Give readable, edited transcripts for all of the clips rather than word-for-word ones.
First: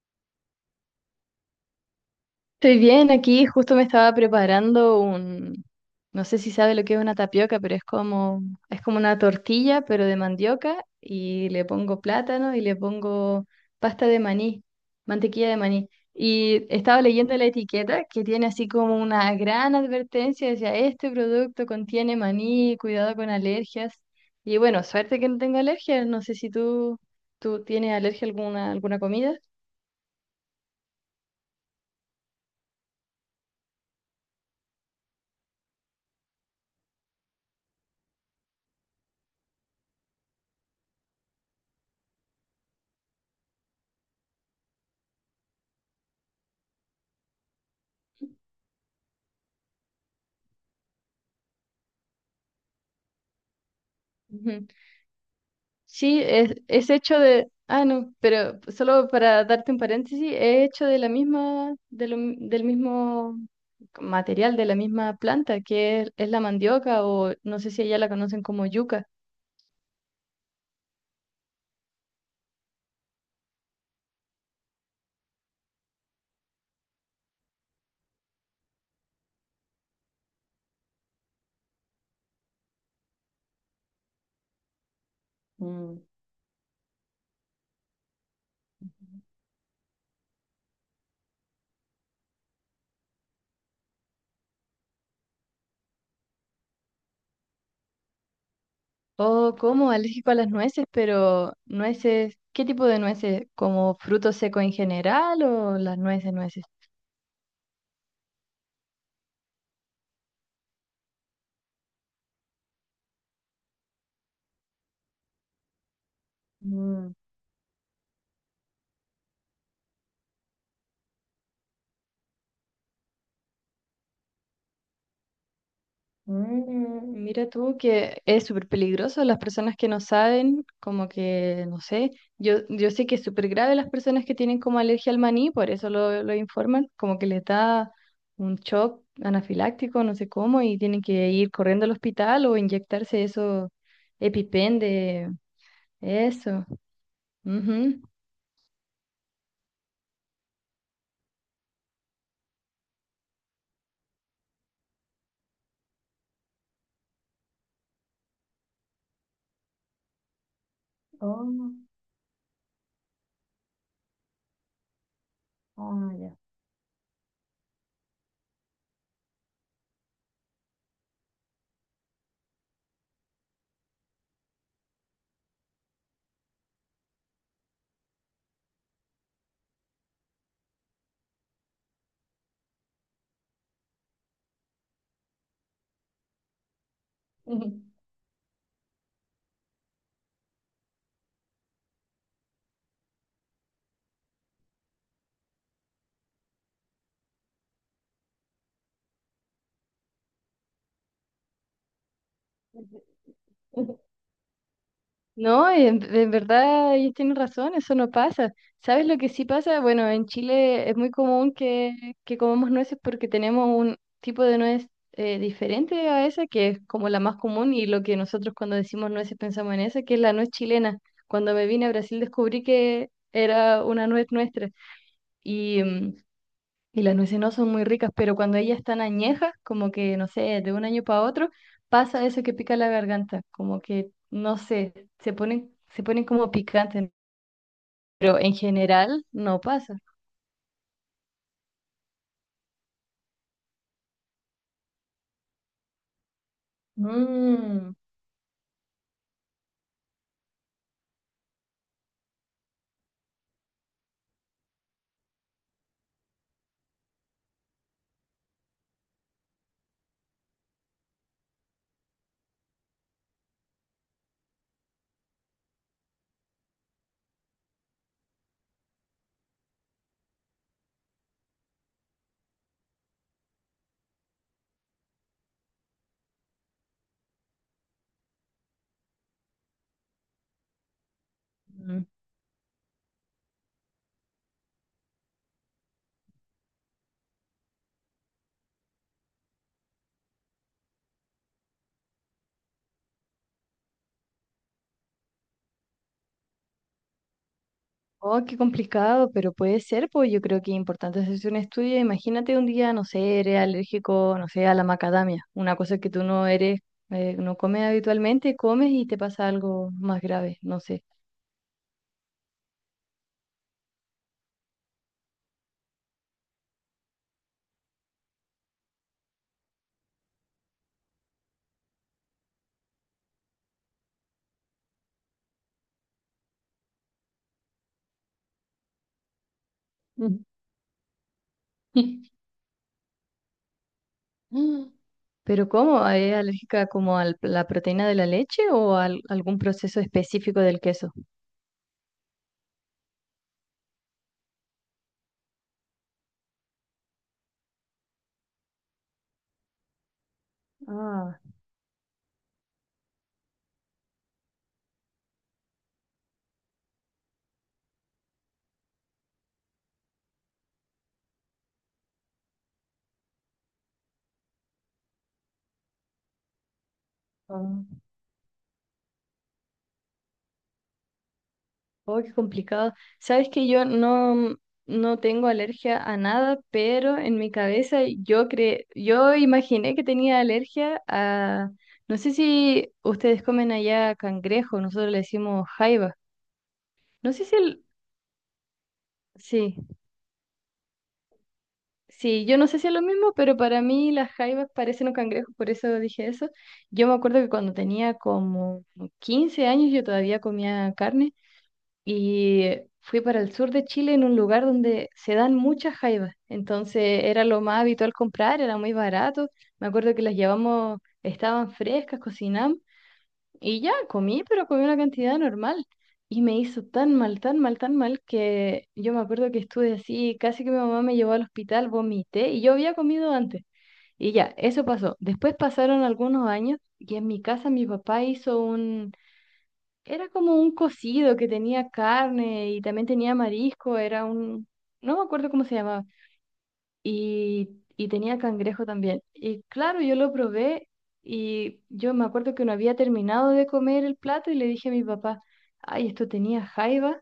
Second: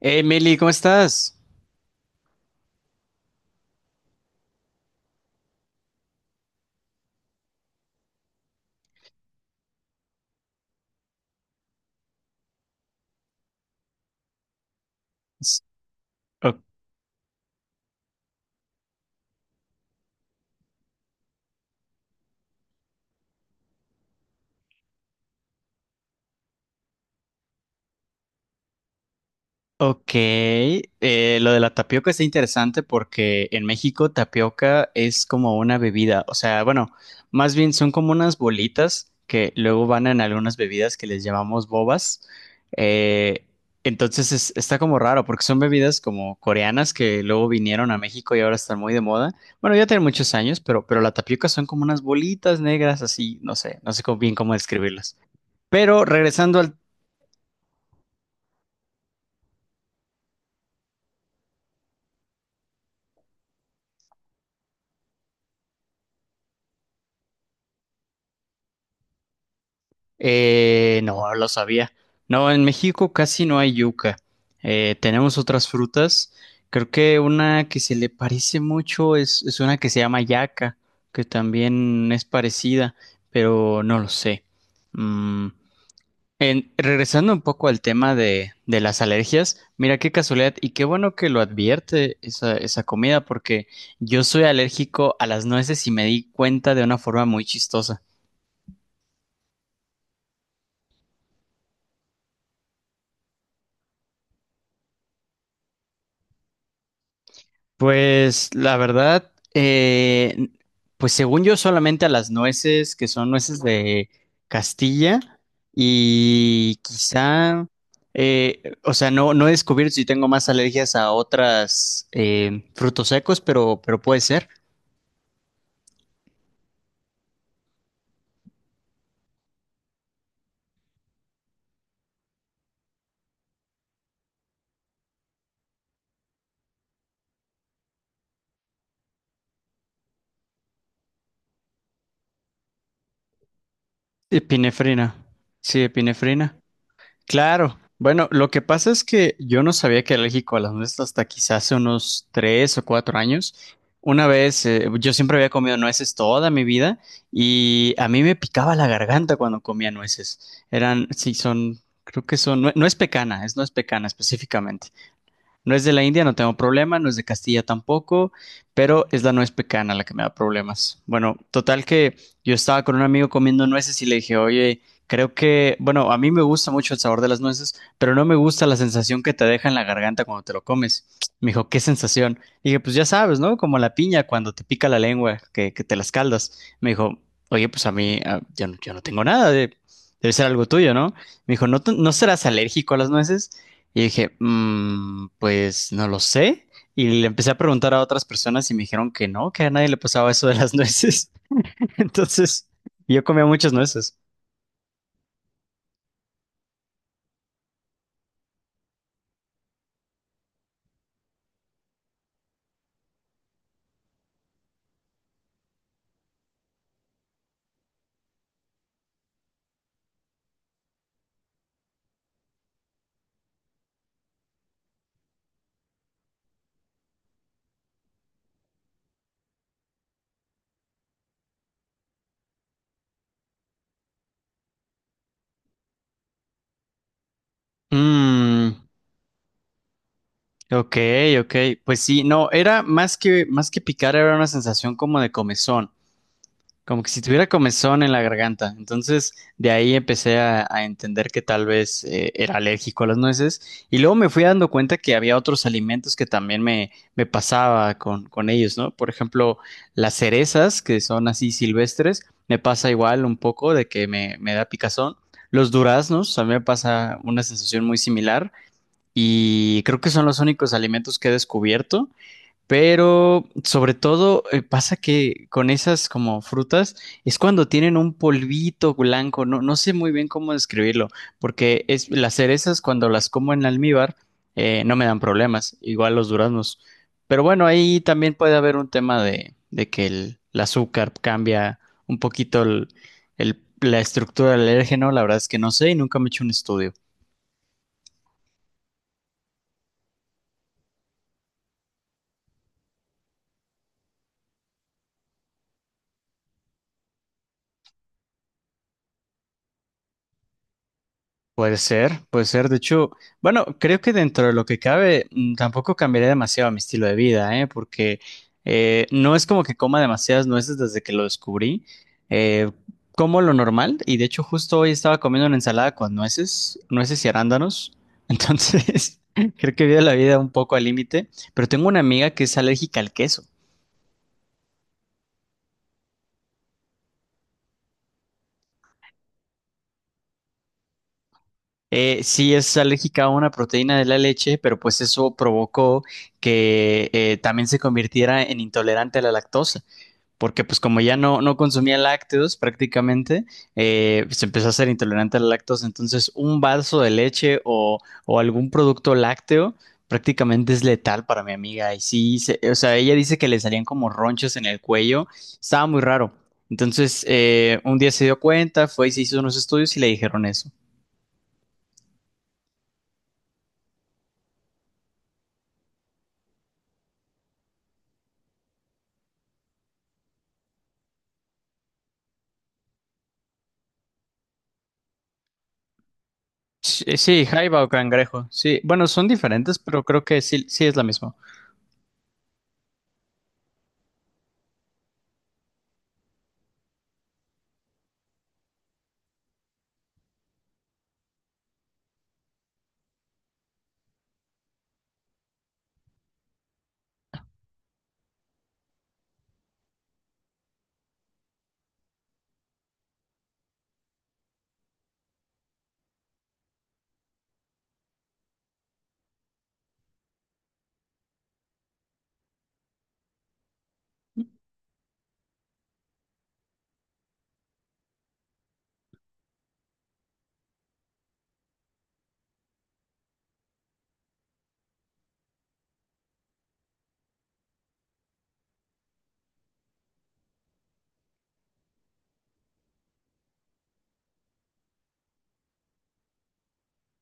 Hey, Meli, ¿cómo estás? Estoy bien aquí, justo me estaba preparando un, no sé si sabe lo que es una tapioca, pero es como una tortilla, pero de mandioca, y le pongo plátano y le pongo pasta de maní, mantequilla de S- maní. o- Y estaba leyendo la etiqueta que tiene así como una gran advertencia, decía, este producto contiene maní, cuidado con alergias. Y bueno, suerte que no tengo alergias, no sé si tú, tú tienes alergia a alguna, alguna comida. ok, lo de la tapioca está interesante porque en México tapioca es como una bebida, o sea, bueno, más bien son como unas bolitas que luego van en algunas bebidas que les llamamos bobas. Eh, entonces está como raro porque son bebidas como coreanas que luego vinieron a México y ahora están muy de moda. Bueno, ya tienen muchos años, pero la tapioca son como unas bolitas negras así, no sé, bien cómo describirlas. Pero Sí, regresando al... es hecho de, no, pero solo para darte un paréntesis, es hecho de la misma, del mismo material, de la misma planta, que es la mandioca o no sé si allá la conocen como yuca. No, lo sabía. No, en México casi no hay yuca. Tenemos otras frutas. Creo que una que se le parece mucho es una que se llama yaca, que también es parecida, pero no lo sé. Mm, Mm. Regresando un poco al tema de las alergias, mira qué casualidad y qué bueno que lo advierte esa comida, porque yo soy alérgico a las nueces y me di cuenta de una forma muy chistosa. Oh, como alérgico a las nueces, pero nueces, ¿qué tipo de nueces? ¿Como fruto seco en general o las nueces, nueces? Pues la verdad, pues según yo solamente a las nueces, que son nueces de Castilla, y quizá, o sea, no he descubierto si tengo más alergias a otras frutos secos, pero puede ser. Mm, mira tú que es súper peligroso las personas que no saben, como que, no sé, yo sé que es súper grave las personas que tienen como alergia al maní, por eso lo informan, como que les da un shock anafiláctico, no sé cómo, y tienen que ir corriendo al hospital o inyectarse eso, EpiPen Epinefrina, de sí, epinefrina. eso. Claro. Ujú. Bueno, lo que pasa es que yo no sabía que era alérgico a las nueces hasta quizás hace unos 3 o 4 años. Una vez, yo siempre había comido nueces toda mi vida y a mí me picaba la garganta cuando comía nueces. Eran, sí, Oh, son, creo que son, no, no es pecana, es no es pecana específicamente. No es de la ah, India, no ya. tengo problema, no es de Castilla tampoco, pero es la nuez pecana la que me da problemas. Bueno, total que yo estaba con un amigo comiendo nueces y le dije, oye, creo que, bueno, a mí me gusta mucho el sabor de las nueces, pero no me gusta la sensación que te deja en la garganta cuando te lo comes. Me dijo, ¿qué sensación? Y dije, pues ya sabes, ¿no? Como la piña cuando te pica la lengua, que te las caldas. Me dijo, oye, pues a mí, ah, yo, yo no tengo nada de... Debe ser algo tuyo, ¿no? Me dijo, ¿no, no serás alérgico a las nueces? Y dije, "Mm, pues no lo sé. Y le empecé a preguntar a otras personas y me dijeron que no, que a nadie le pasaba eso de las nueces. Entonces, yo comía muchas nueces. No, en verdad ellos tienen razón, eso no pasa. ¿Sabes lo que sí pasa? Bueno, en Chile es muy común que comamos nueces porque tenemos un tipo de nuez diferente a esa, que es como la más común y lo que nosotros cuando decimos nueces pensamos en esa, que es la nuez chilena. Cuando me vine a Brasil descubrí que era una nuez nuestra. Y mm, y las nueces no son muy ricas, pero cuando ellas están añejas, como que, no sé, de un año para otro, pasa eso que pica la garganta, como que, no sé, se ponen como picantes, pero en Mm, general no pasa. ok, ok. Pues sí, no, era más que picar, era una sensación como de comezón. Como que si tuviera Mm, comezón en la garganta. Entonces, de ahí empecé a entender que tal vez era alérgico a las nueces. Y luego me fui dando cuenta que había otros alimentos que también me pasaba con ellos, ¿no? Por ejemplo, las cerezas, que son así silvestres, me pasa igual un poco de que me da picazón. Los duraznos, a mí me pasa una sensación muy similar. Y creo que son los únicos alimentos que he descubierto. Pero sobre todo pasa que con esas como frutas es cuando tienen un polvito blanco, no, no sé muy bien cómo describirlo, porque mm. es, las cerezas cuando las como en almíbar no me dan problemas, igual los duraznos. Pero bueno, ahí también puede haber un tema de que el azúcar cambia un poquito la estructura del alérgeno, la verdad es que no sé y nunca me he hecho un estudio. Oh, qué complicado, pero puede ser, pues yo creo que es importante hacerse un estudio. Imagínate un día, no sé, eres alérgico, no sé, a la macadamia, una cosa que tú no eres, no comes habitualmente, comes y te pasa algo más grave, no sé. Puede ser, puede ser. De hecho, bueno, creo que dentro de lo que cabe, tampoco cambiaría demasiado mi estilo de vida, ¿eh? Porque no es como que coma demasiadas nueces desde que lo descubrí. Eh, Como lo normal, y de hecho, justo hoy estaba comiendo una ensalada con nueces y arándanos. Entonces, creo que vivo la vida Mm. un poco al límite. Pero tengo una amiga que es alérgica al queso. Mm. ¿Pero cómo? ¿Es alérgica como a la proteína de la leche o algún proceso específico del queso? Sí, es alérgica a una proteína de la leche, pero pues eso provocó que también se convirtiera en intolerante a la lactosa, porque pues como ya Ah, no consumía lácteos prácticamente, se empezó a ser intolerante a la lactosa. Entonces, un vaso de leche o algún producto lácteo prácticamente es letal para mi amiga. Y sí, o sea, ella dice que le salían como ronchas en el cuello, estaba muy raro. Entonces, ah. un día se dio cuenta, fue y se hizo unos estudios y le dijeron eso. Oh, qué complicado. Sabes que yo no, mm, no tengo alergia a nada, pero en mi cabeza yo imaginé que tenía alergia a, no sé si ustedes comen allá cangrejo, nosotros le decimos jaiba. Sí, No sé sí, si el, jaiba o cangrejo. Sí, bueno, son sí, diferentes, pero creo que sí, sí es la misma. sí, yo no sé si es lo mismo, pero para mí las jaivas parecen un cangrejo, por eso dije eso. Yo me acuerdo que cuando tenía como 15 años yo todavía comía carne y fui para el sur de Chile en un lugar donde se dan muchas jaivas. Entonces era lo más habitual comprar, era muy barato. Me acuerdo que las llevamos, estaban frescas, cocinamos y ya comí, pero comí una cantidad normal. Y me hizo tan mal, tan mal, tan mal que yo me acuerdo que estuve así, casi que mi mamá me llevó al hospital, vomité y yo había comido antes. Y ya, eso pasó. Después pasaron algunos años y en mi casa mi papá hizo un, era como un cocido que tenía carne y también tenía marisco, era un, no me acuerdo cómo se llamaba, y, y tenía cangrejo también. Y claro, yo lo probé y yo me acuerdo que no había terminado de comer el plato y le dije a mi papá, ay, esto tenía jaiba.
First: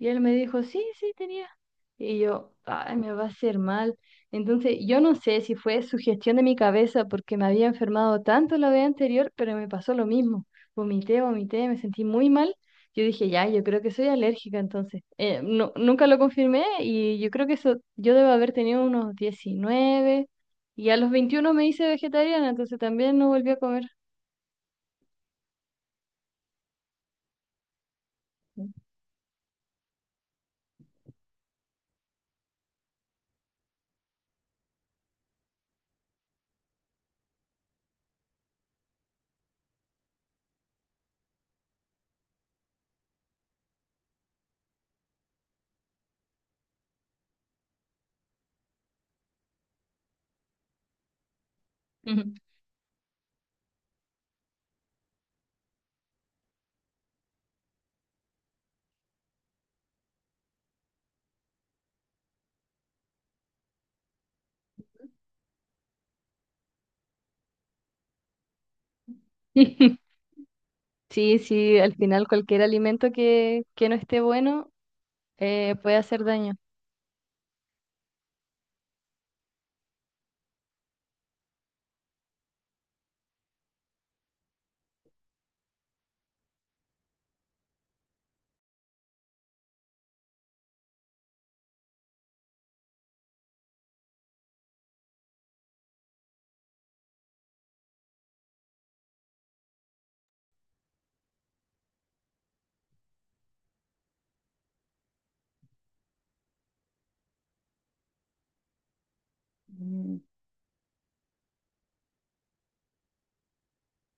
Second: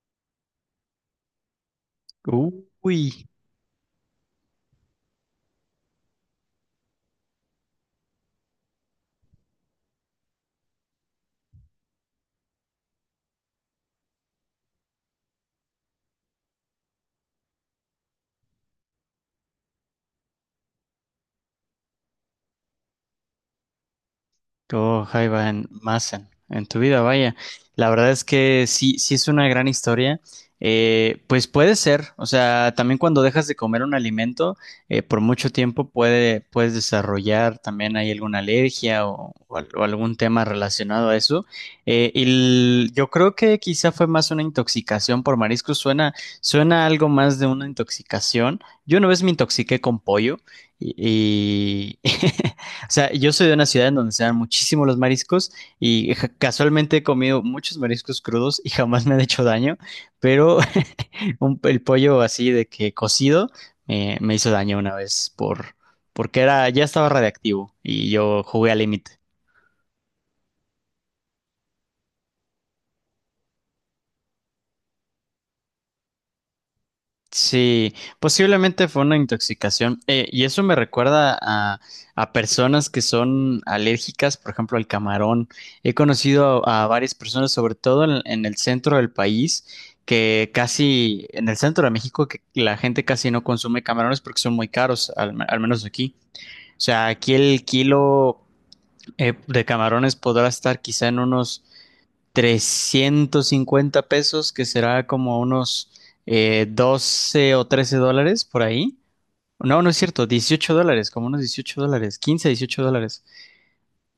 Y él me dijo, sí, sí, tenía. Y yo, ay, Uy. me va a hacer mal. Entonces, yo no sé si fue sugestión de mi cabeza porque me había enfermado tanto la vez anterior, pero me pasó lo mismo. Vomité, vomité, me sentí muy mal, yo dije, ya, yo creo que soy alérgica entonces. No, nunca lo confirmé y yo creo que eso, yo debo haber tenido unos 19 y a los 21 me hice vegetariana, entonces también no volví a comer. Oh, jaiba en Massen, en tu vida, vaya. La verdad es que sí, sí es una gran historia. Pues puede ser, o sea, también cuando dejas de comer un alimento por mucho tiempo puedes desarrollar también hay alguna alergia o algún tema relacionado a eso. Yo creo que quizá fue más una intoxicación por mariscos, suena algo más de una intoxicación. Yo una vez me intoxiqué con pollo y Ujú. O sea, yo soy de una ciudad en donde se dan muchísimo los mariscos y casualmente he comido muchos mariscos crudos y jamás me han hecho daño, pero el pollo así de que cocido me hizo daño una vez porque era ya estaba radiactivo y yo jugué al límite. Sí, sí, al final cualquier alimento que no esté bueno puede hacer daño. Sí, posiblemente fue una intoxicación. Y eso me recuerda a personas que son alérgicas, por ejemplo, al camarón. He conocido a varias personas, sobre todo en el centro del país, que casi, en el centro de México, que la gente casi no consume camarones porque son muy caros, al menos aquí. O sea, aquí el kilo de camarones podrá estar quizá en unos 350 pesos, que será como unos 12 o 13 dólares por ahí. No, no es Mm, cierto, 18 dólares, como unos 18 dólares, 15, 18 dólares.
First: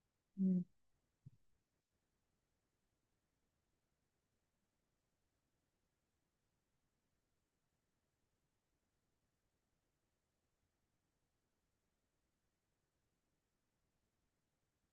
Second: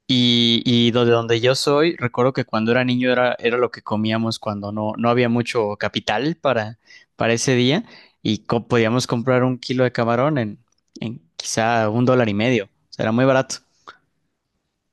Y, mm. y de donde yo soy, recuerdo que cuando era niño era lo que comíamos cuando no había mucho capital para ese día y podíamos comprar un kilo de camarón en quizá un dólar y medio. O sea, era muy barato.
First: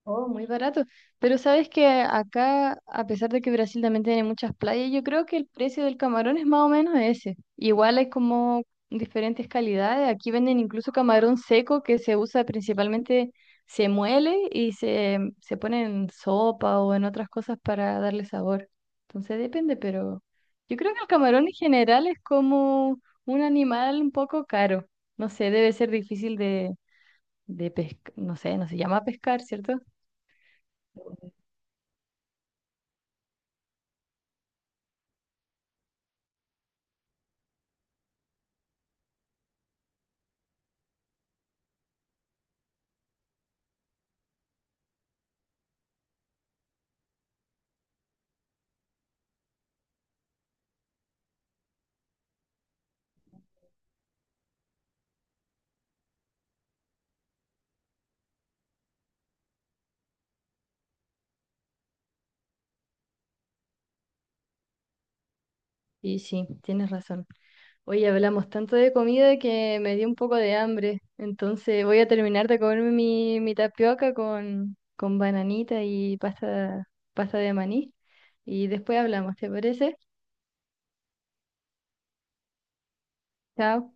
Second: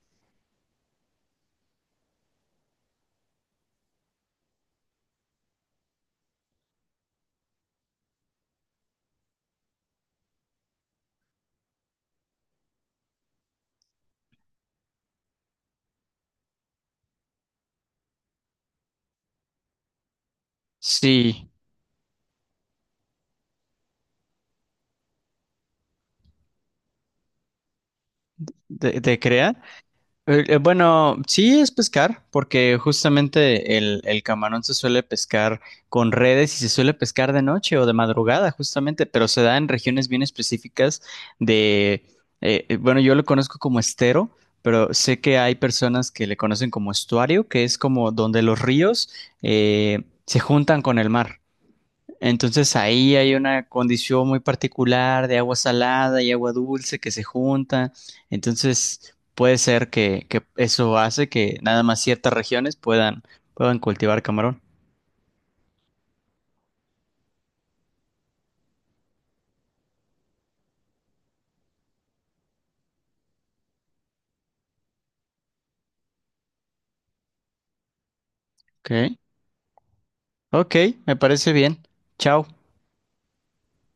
Oh, muy barato. Pero sabes que acá, a pesar de que Brasil también tiene muchas playas, yo creo que el precio del camarón es más o menos ese. Igual hay como diferentes calidades. Aquí venden incluso camarón seco que se usa principalmente, se muele y se pone en sopa o en otras cosas para darle sabor. Entonces depende, pero yo creo que el Sí, camarón en general es como un animal un poco caro. No sé, debe ser difícil de pescar, no sé, no se llama te pescar, creas? ¿cierto? Bueno, sí es pescar, porque justamente el camarón se suele pescar con redes y se suele pescar de noche o de madrugada, justamente, pero se da en regiones bien específicas de, bueno, yo lo conozco como estero, pero sé que hay personas que le conocen como estuario, que es como donde los ríos se juntan con el mar. Entonces ahí hay una condición muy particular de agua salada y agua dulce que se juntan. Entonces puede ser que eso hace que nada más ciertas regiones puedan, puedan cultivar camarón. Y sí, tienes razón. Hoy hablamos tanto de comida que me dio un poco de hambre. Entonces voy a terminar de comerme mi, mi tapioca con bananita y pasta, pasta de maní. Y después Ok, hablamos, ¿te parece? ok, me parece bien. Chao. Chao.